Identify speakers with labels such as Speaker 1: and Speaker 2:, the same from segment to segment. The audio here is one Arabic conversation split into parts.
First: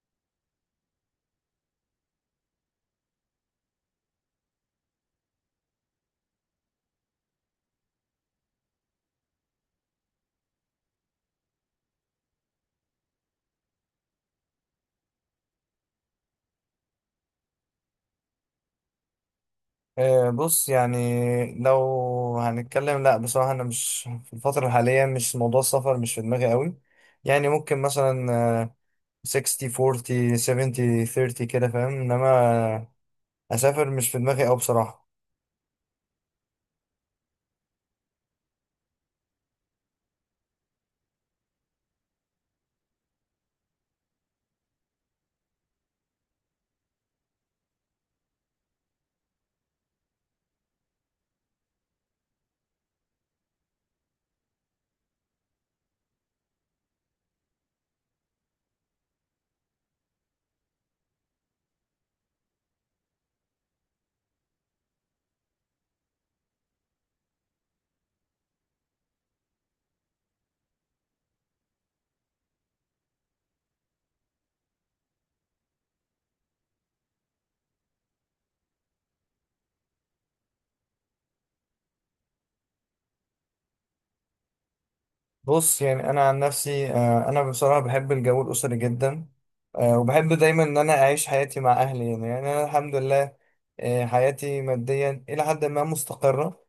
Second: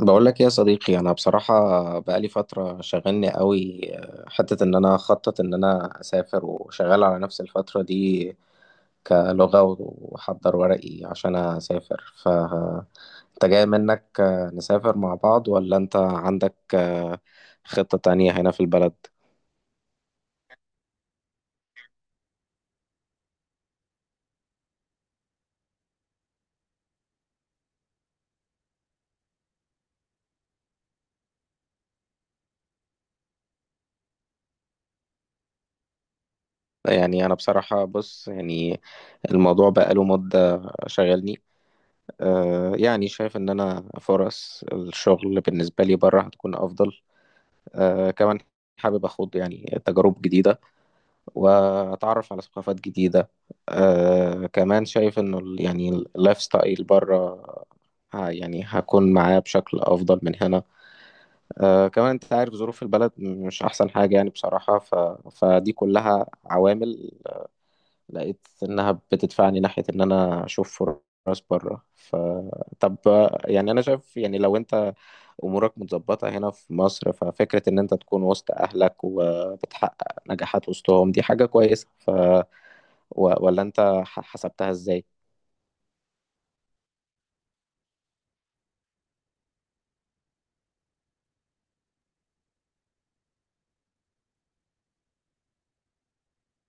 Speaker 1: بقول لك إيه يا صديقي، انا بصراحه بقالي فتره شغلني قوي. حته ان انا اخطط ان انا اسافر وشغال على نفس الفتره دي كلغه واحضر ورقي عشان اسافر. انت جاي منك نسافر مع بعض ولا انت عندك خطه تانية هنا في البلد؟
Speaker 2: بص يعني لو هنتكلم، لا بصراحة أنا مش في الفترة الحالية، مش موضوع السفر مش في دماغي قوي. يعني ممكن مثلا آه، 60 40 70 30 كده، فاهم؟ إنما أسافر مش في دماغي أوي بصراحة.
Speaker 1: يعني انا بصراحه بص يعني الموضوع بقاله مده شغلني. يعني شايف ان انا فرص الشغل بالنسبه لي بره هتكون افضل. كمان حابب أخوض يعني تجارب جديدة وأتعرف على ثقافات جديدة. كمان شايف إنه يعني اللايف ستايل بره يعني هكون معاه بشكل أفضل من هنا. كمان أنت عارف ظروف البلد مش أحسن حاجة يعني بصراحة، فدي كلها عوامل لقيت إنها بتدفعني ناحية إن أنا أشوف فرص بره. طب يعني أنا شايف يعني لو أنت امورك متظبطه هنا في مصر ففكره ان انت تكون وسط اهلك وبتحقق نجاحات وسطهم دي حاجه كويسه. ولا انت حسبتها ازاي؟
Speaker 2: بص يعني أنا عن نفسي، أنا بصراحة بحب الجو الأسري جدا. وبحب دايما إن أنا أعيش حياتي مع أهلي. يعني أنا الحمد لله. حياتي ماديا إلى حد ما مستقرة.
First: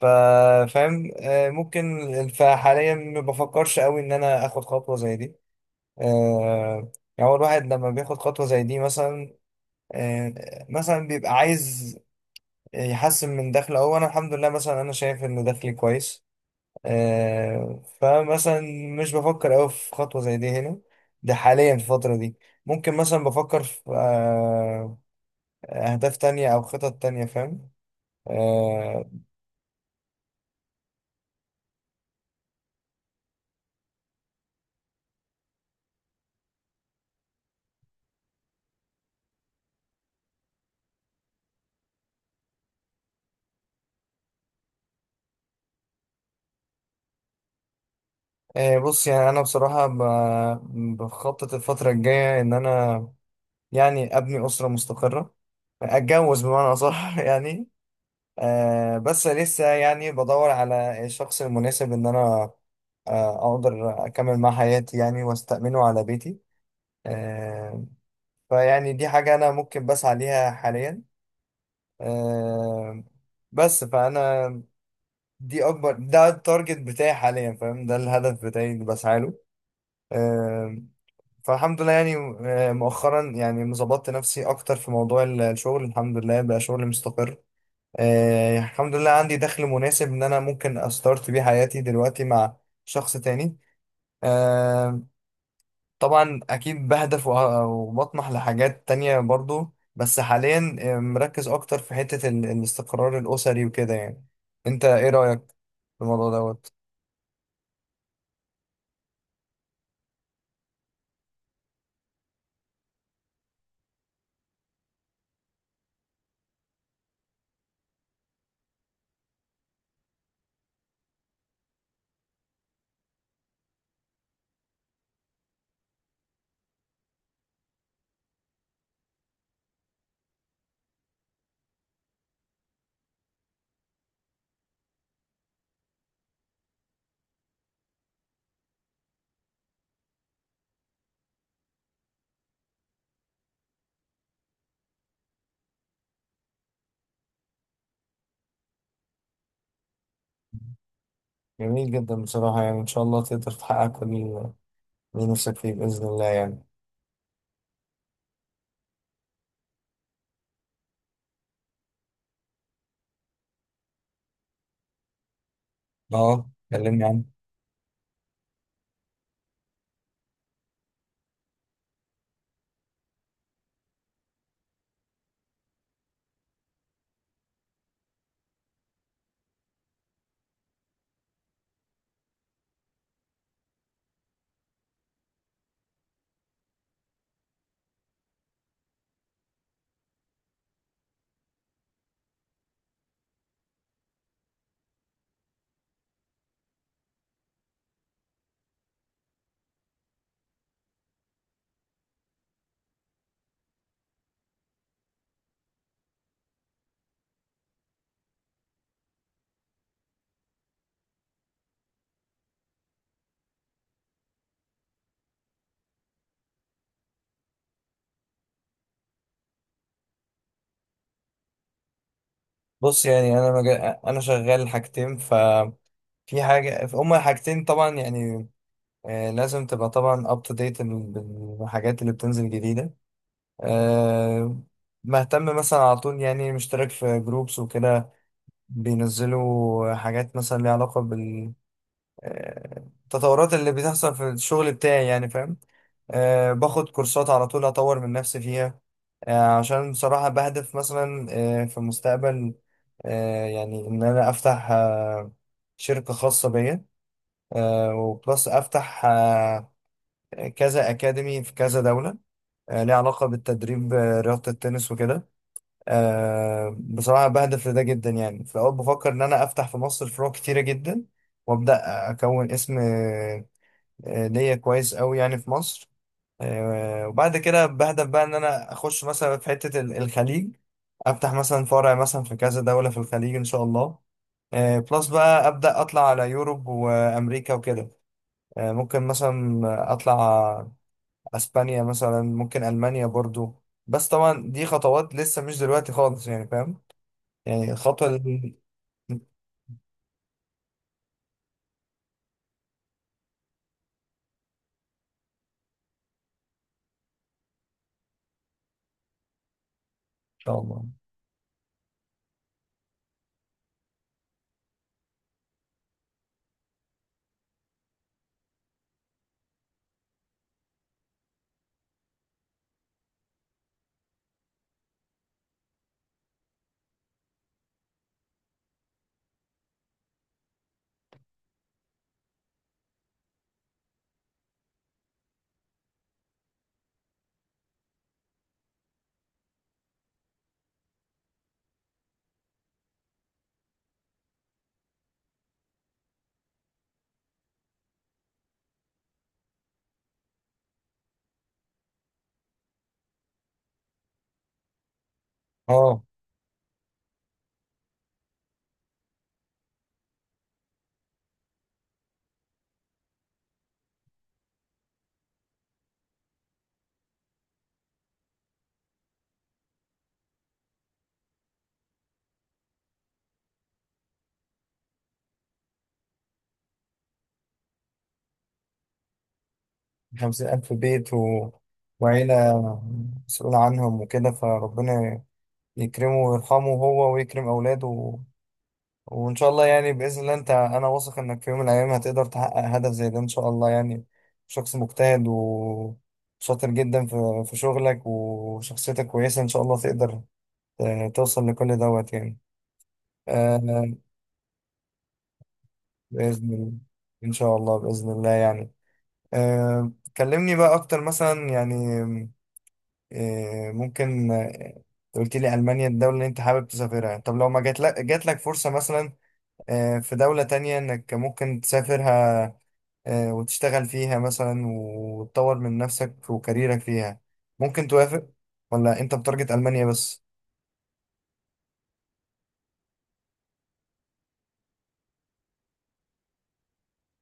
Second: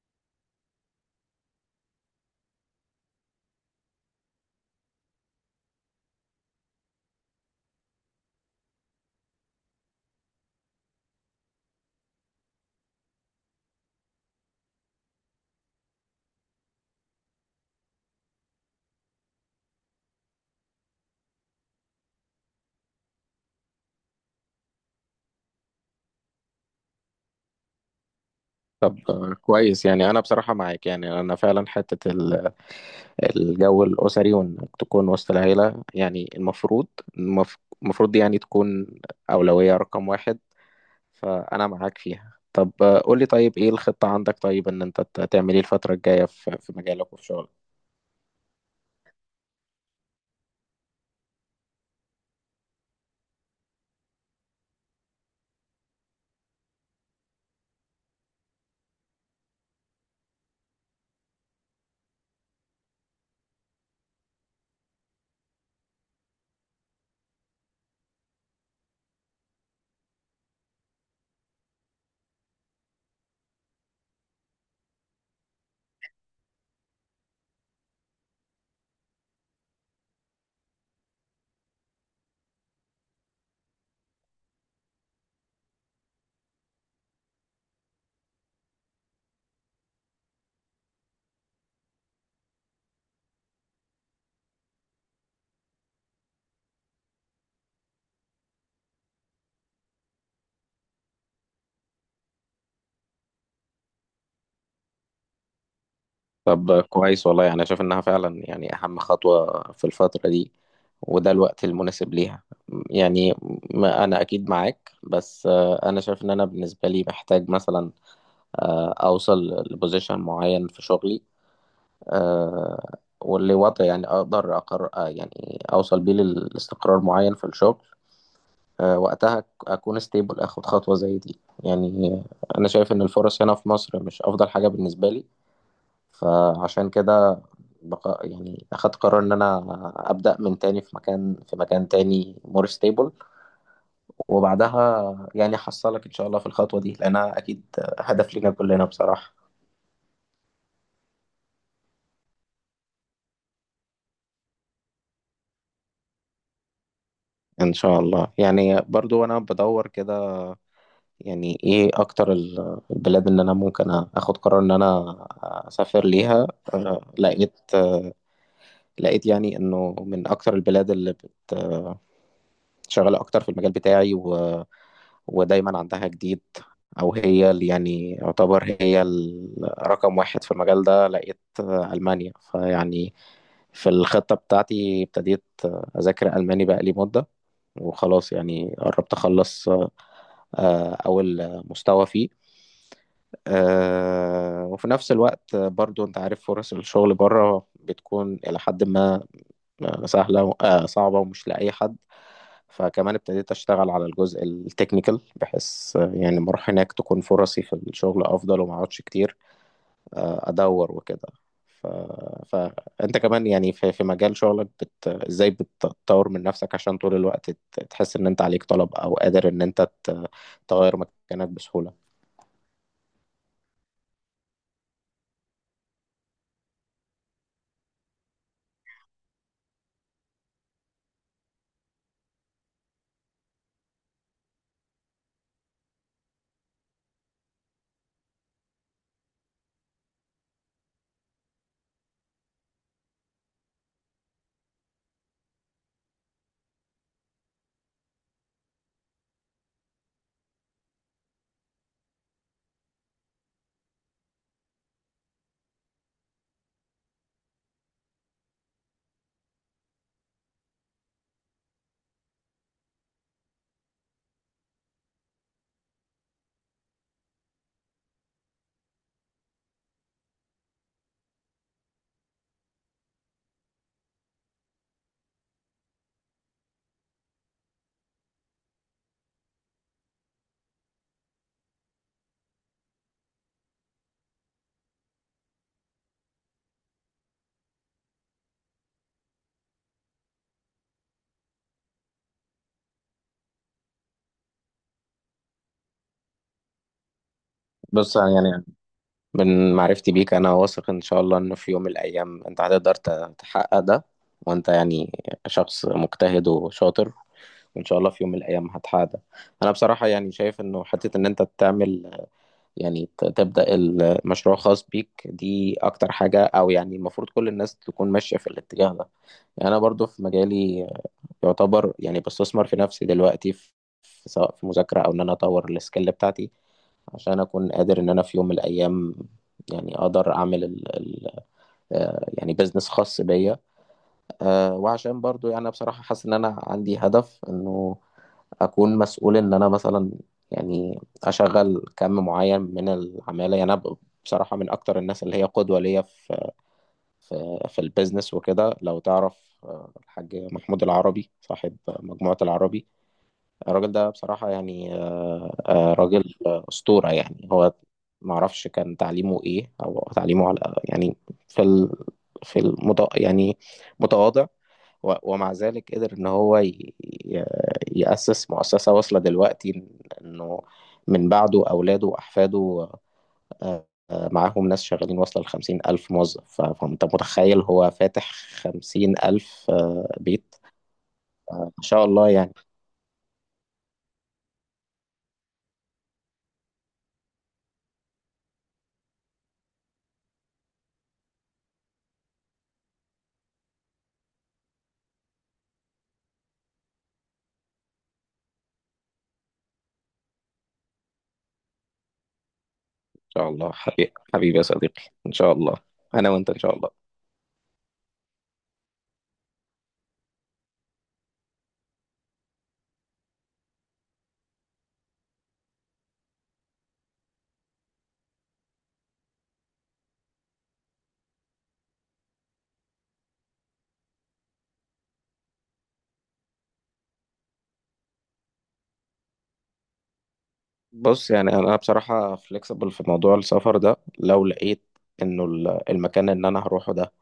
Speaker 2: فاهم. ممكن، فحاليا ما بفكرش قوي ان انا اخد خطوه زي دي. آه، يعني هو الواحد لما بياخد خطوه زي دي مثلا، آه، مثلا بيبقى عايز يحسن من دخله، او انا الحمد لله، مثلا انا شايف ان دخلي كويس. فمثلا مش بفكر قوي في خطوه زي دي هنا، ده حاليا في الفتره دي. ممكن مثلا بفكر في اهداف تانية او خطط تانية، فاهم؟
Speaker 1: طب
Speaker 2: آه،
Speaker 1: كويس يعني انا بصراحه معاك، يعني انا فعلا حته الجو الاسري وانك تكون وسط العيله يعني المفروض المف- المفروض دي يعني تكون اولويه رقم واحد، فانا معاك فيها. طب قولي طيب ايه الخطه عندك؟ طيب ان انت تعمل ايه الفتره الجايه في مجالك وفي شغلك؟
Speaker 2: بص يعني انا بصراحه بخطط الفتره الجايه ان انا يعني ابني اسره مستقره، اتجوز بمعنى اصح يعني. بس لسه يعني بدور على الشخص المناسب ان انا اقدر اكمل مع حياتي يعني، واستأمنه على بيتي. آه، فيعني دي حاجة انا ممكن بسعى ليها حاليا. آه، بس فانا دي اكبر، ده التارجت بتاعي حاليا، فاهم؟ ده الهدف بتاعي اللي بسعى له. آه، فالحمد لله يعني. مؤخرا يعني ظبطت نفسي اكتر في موضوع الشغل، الحمد لله بقى شغل مستقر. الحمد لله عندي دخل مناسب ان انا ممكن استارت بيه حياتي دلوقتي مع شخص تاني. آه، طبعا اكيد بهدف وبطمح لحاجات تانية برضو، بس حاليا مركز اكتر في حتة الاستقرار الاسري وكده يعني. انت ايه رأيك في الموضوع دوت؟
Speaker 1: طب كويس والله، يعني شايف انها فعلا يعني اهم خطوة في الفترة دي وده الوقت المناسب ليها يعني. ما انا اكيد معاك بس انا شايف ان انا بالنسبة لي محتاج مثلا اوصل لبوزيشن معين في شغلي، واللي وضع يعني اقدر اقرر يعني اوصل بيه للاستقرار معين في الشغل. وقتها اكون ستيبل اخد خطوة زي دي يعني. انا شايف ان الفرص هنا في مصر مش افضل حاجة بالنسبة لي، فعشان كده يعني اخدت قرار ان انا ابدا من تاني في مكان تاني مور ستيبل، وبعدها يعني احصلك ان شاء الله في الخطوه دي لانها اكيد هدف لينا كلنا بصراحه.
Speaker 2: جميل جدا بصراحة، يعني ان شاء الله تقدر تحقق كل اللي نفسك فيه بإذن الله يعني.
Speaker 1: ان شاء الله يعني. برضو انا بدور كده يعني ايه اكتر البلاد اللي انا ممكن اخد قرار ان انا اسافر ليها.
Speaker 2: اه، كلمني عنه.
Speaker 1: لقيت يعني انه من اكتر البلاد اللي شغالة أكتر في المجال بتاعي ودايما عندها جديد، أو هي اللي يعني يعتبر هي رقم واحد في المجال ده، لقيت ألمانيا. فيعني في الخطة بتاعتي ابتديت أذاكر ألماني بقالي مدة وخلاص يعني قربت أخلص أول مستوى فيه. وفي نفس الوقت برضو أنت عارف فرص الشغل بره بتكون إلى حد ما سهلة، صعبة ومش لأي حد. فكمان ابتديت أشتغل على الجزء التكنيكال بحيث يعني ما أروح هناك تكون فرصي في الشغل أفضل وما أقعدش كتير أدور وكده. ف... فأنت كمان يعني في مجال شغلك إزاي بتطور من نفسك عشان طول الوقت تحس إن أنت عليك طلب أو قادر إن أنت تغير مكانك بسهولة؟
Speaker 2: بص يعني انا شغال حاجتين، ففي حاجه، هما حاجتين طبعا يعني. لازم تبقى طبعا اب تو ديت بالحاجات اللي بتنزل جديده. آه مهتم مثلا على طول، يعني مشترك في جروبس وكده، بينزلوا حاجات مثلا ليها علاقه التطورات اللي بتحصل في الشغل بتاعي، يعني فاهم. باخد كورسات على طول أطور من نفسي فيها. عشان بصراحة بهدف مثلا في المستقبل، يعني إن أنا أفتح شركة خاصة بيا، وبلس أفتح كذا أكاديمي في كذا دولة، ليها علاقة بالتدريب، رياضة التنس وكده. بصراحة بهدف لده جدا، يعني في الأول بفكر إن أنا أفتح في مصر فروع كتيرة جدا، وأبدأ أكون اسم ليا كويس قوي يعني في مصر. وبعد كده بهدف بقى ان انا اخش مثلا في حتة الخليج، افتح مثلا فرع مثلا في كذا دولة في الخليج ان شاء الله. بلس بقى ابدا اطلع على يوروب وامريكا وكده. ممكن مثلا اطلع اسبانيا مثلا، ممكن المانيا برضو، بس طبعا دي خطوات لسه مش دلوقتي خالص، يعني فاهم. يعني الخطوة
Speaker 1: بص
Speaker 2: اللي
Speaker 1: يعني
Speaker 2: ان
Speaker 1: من معرفتي بيك انا واثق ان شاء الله انه في يوم من الايام انت هتقدر تحقق ده، وانت يعني شخص مجتهد وشاطر، وان شاء الله في يوم من الايام هتحقق ده. انا بصراحة يعني
Speaker 2: شاء
Speaker 1: شايف انه
Speaker 2: الله.
Speaker 1: حتة ان انت تعمل يعني تبدأ المشروع خاص بيك دي اكتر حاجة، او يعني المفروض كل الناس تكون ماشية في الاتجاه ده. يعني انا برضو في مجالي يعتبر يعني بستثمر في نفسي دلوقتي في، سواء في مذاكرة او ان انا اطور السكيل بتاعتي، عشان اكون قادر ان انا في يوم من الايام يعني اقدر اعمل ال ال يعني بزنس خاص بيا. وعشان برضو يعني أنا بصراحة حاسس ان انا عندي هدف انه اكون مسؤول ان انا مثلا يعني اشغل كم معين من العمالة. يعني انا بصراحة من اكتر الناس اللي هي قدوة ليا في في البيزنس وكده، لو تعرف الحاج محمود العربي صاحب مجموعة العربي. الراجل ده بصراحة يعني
Speaker 2: اه،
Speaker 1: راجل أسطورة يعني. هو معرفش كان تعليمه إيه أو تعليمه على يعني، في ال... في المت... يعني متواضع، ومع ذلك قدر إن هو يأسس مؤسسة واصلة دلوقتي إنه من بعده أولاده وأحفاده معاهم ناس شغالين واصلة لـ50,000 موظف. فأنت متخيل هو فاتح 50,000
Speaker 2: خمسين
Speaker 1: بيت.
Speaker 2: ألف بيت
Speaker 1: ما شاء الله يعني.
Speaker 2: وعيلة مسؤول عنهم وكده، فربنا يكرمه ويرحمه، هو ويكرم أولاده وإن شاء الله يعني بإذن الله. أنت، أنا واثق إنك في يوم من الأيام هتقدر تحقق هدف زي ده إن شاء الله يعني. شخص مجتهد وشاطر جدا في شغلك، وشخصيتك كويسة إن شاء الله تقدر توصل لكل دوت يعني.
Speaker 1: شاء الله
Speaker 2: آه
Speaker 1: حبيبي حبيبي يا صديقي، ان شاء الله. انا وانت
Speaker 2: بإذن
Speaker 1: ان
Speaker 2: الله.
Speaker 1: شاء الله.
Speaker 2: إن شاء الله بإذن الله يعني. آه كلمني بقى أكتر مثلا يعني، إيه، ممكن انت قلت لي ألمانيا الدولة اللي أنت حابب تسافرها. طب لو ما جات لك فرصة مثلا في دولة تانية إنك ممكن تسافرها، وتشتغل فيها مثلا وتطور من نفسك وكاريرك فيها، ممكن توافق؟ ولا أنت بتارجت ألمانيا بس؟
Speaker 1: بص يعني انا بصراحه فليكسبل في موضوع السفر ده، لو لقيت انه المكان اللي انا هروحه ده،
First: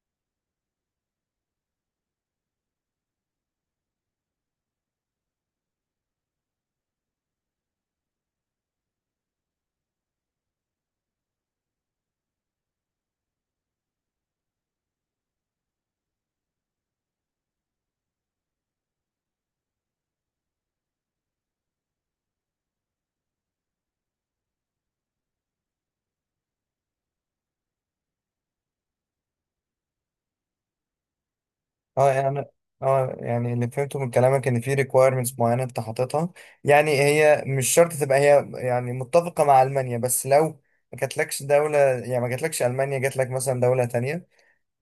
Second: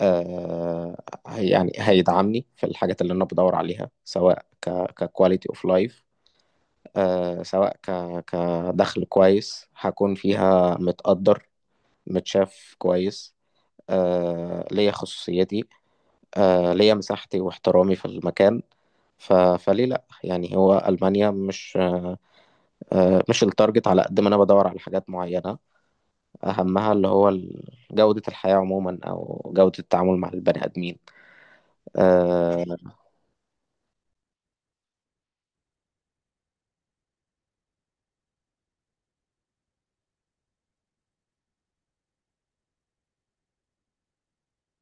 Speaker 1: يعني هيدعمني في الحاجات اللي انا بدور عليها، سواء ككواليتي اوف لايف، سواء كدخل كويس هكون فيها متقدر متشاف كويس، ليا خصوصيتي، ليا مساحتي واحترامي في المكان. فليه لا يعني. هو ألمانيا مش مش التارجت، على قد ما أنا بدور على حاجات معينة أهمها اللي هو جودة الحياة عموما أو جودة التعامل مع البني آدمين.
Speaker 2: اه يعني
Speaker 1: آه
Speaker 2: اه، يعني اللي فهمته من كلامك ان في ريكويرمنتس معينه انت حاططها. يعني هي مش شرط تبقى هي يعني متفقه مع المانيا، بس لو ما جاتلكش المانيا، جاتلك مثلا دوله تانية،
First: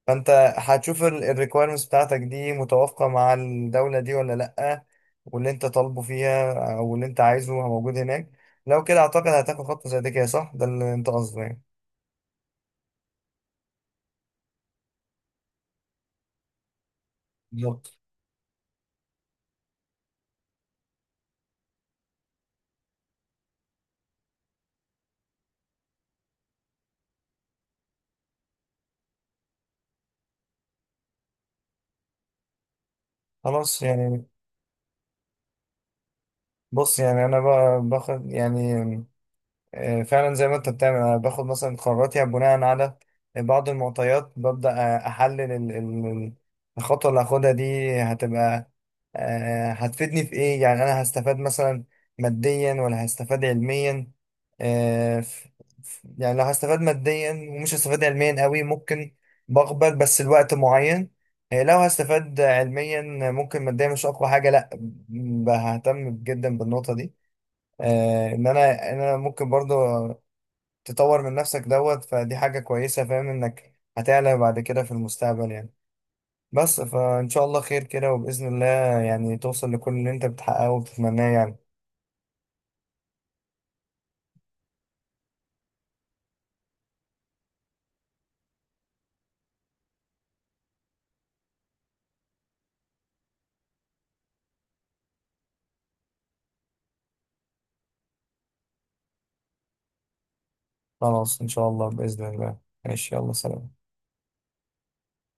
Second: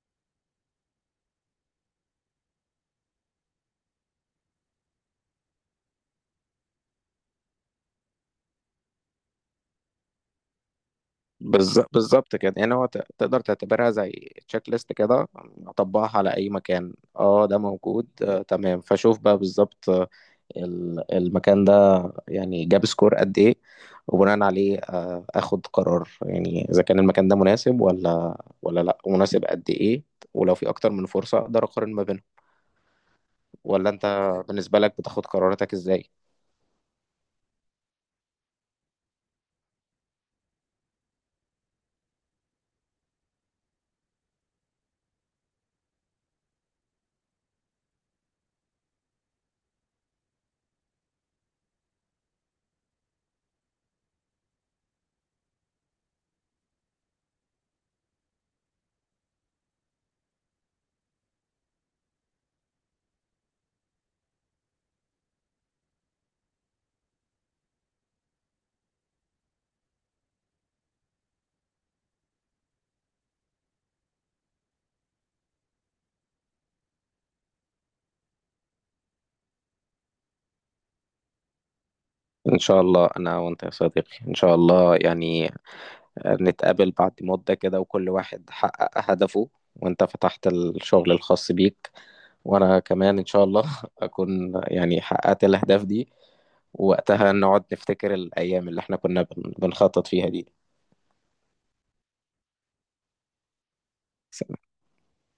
Speaker 2: فانت هتشوف الريكويرمنتس بتاعتك دي متوافقة مع الدولة دي ولا لأ، واللي انت طالبه فيها او اللي انت عايزه موجود هناك. لو كده اعتقد هتاخد خطوة زي دي، كده صح؟ ده اللي انت قصده يعني.
Speaker 1: بالظبط كده، يعني هو تقدر تعتبرها زي تشيك ليست كده، أطبقها على أي مكان، ده
Speaker 2: بالظبط.
Speaker 1: موجود، تمام. فشوف بقى بالظبط المكان ده يعني جاب سكور قد ايه، وبناء عليه اخد قرار، يعني اذا كان المكان ده مناسب ولا لا ومناسب قد ايه، ولو في اكتر من فرصة اقدر اقارن ما بينهم.
Speaker 2: خلاص
Speaker 1: ولا انت
Speaker 2: يعني.
Speaker 1: بالنسبة لك بتاخد قراراتك ازاي؟
Speaker 2: بص يعني انا بقى باخد يعني، فعلا زي ما انت بتعمل، انا باخد مثلا قراراتي بناء على بعض المعطيات. ببدأ احلل الخطوة اللي هاخدها دي، هتبقى هتفيدني في ايه؟ يعني انا هستفاد مثلا ماديا ولا هستفاد علميا. آه، ف- يعني لو هستفاد ماديا ومش هستفاد علميا قوي، ممكن بقبل بس لوقت معين. لو هستفاد علميا ممكن ماديا مش اقوى حاجة، لا، ههتم جدا بالنقطة دي. ان انا ممكن برضو تطور من نفسك دوت، فدي حاجة كويسة. فاهم انك هتعلى بعد كده في المستقبل يعني. بس فان شاء الله خير كده وبإذن الله، يعني توصل لكل اللي انت بتحققه وبتتمناه يعني.
Speaker 1: ان شاء الله انا وانت يا صديقي، ان شاء الله يعني نتقابل بعد مدة كده وكل واحد حقق هدفه، وانت فتحت الشغل الخاص بيك وانا كمان ان شاء الله اكون يعني حققت الاهداف دي، ووقتها نقعد نفتكر الايام اللي احنا كنا بنخطط فيها دي.
Speaker 2: خلاص ان شاء الله بإذن الله. ماشي، يلا سلام.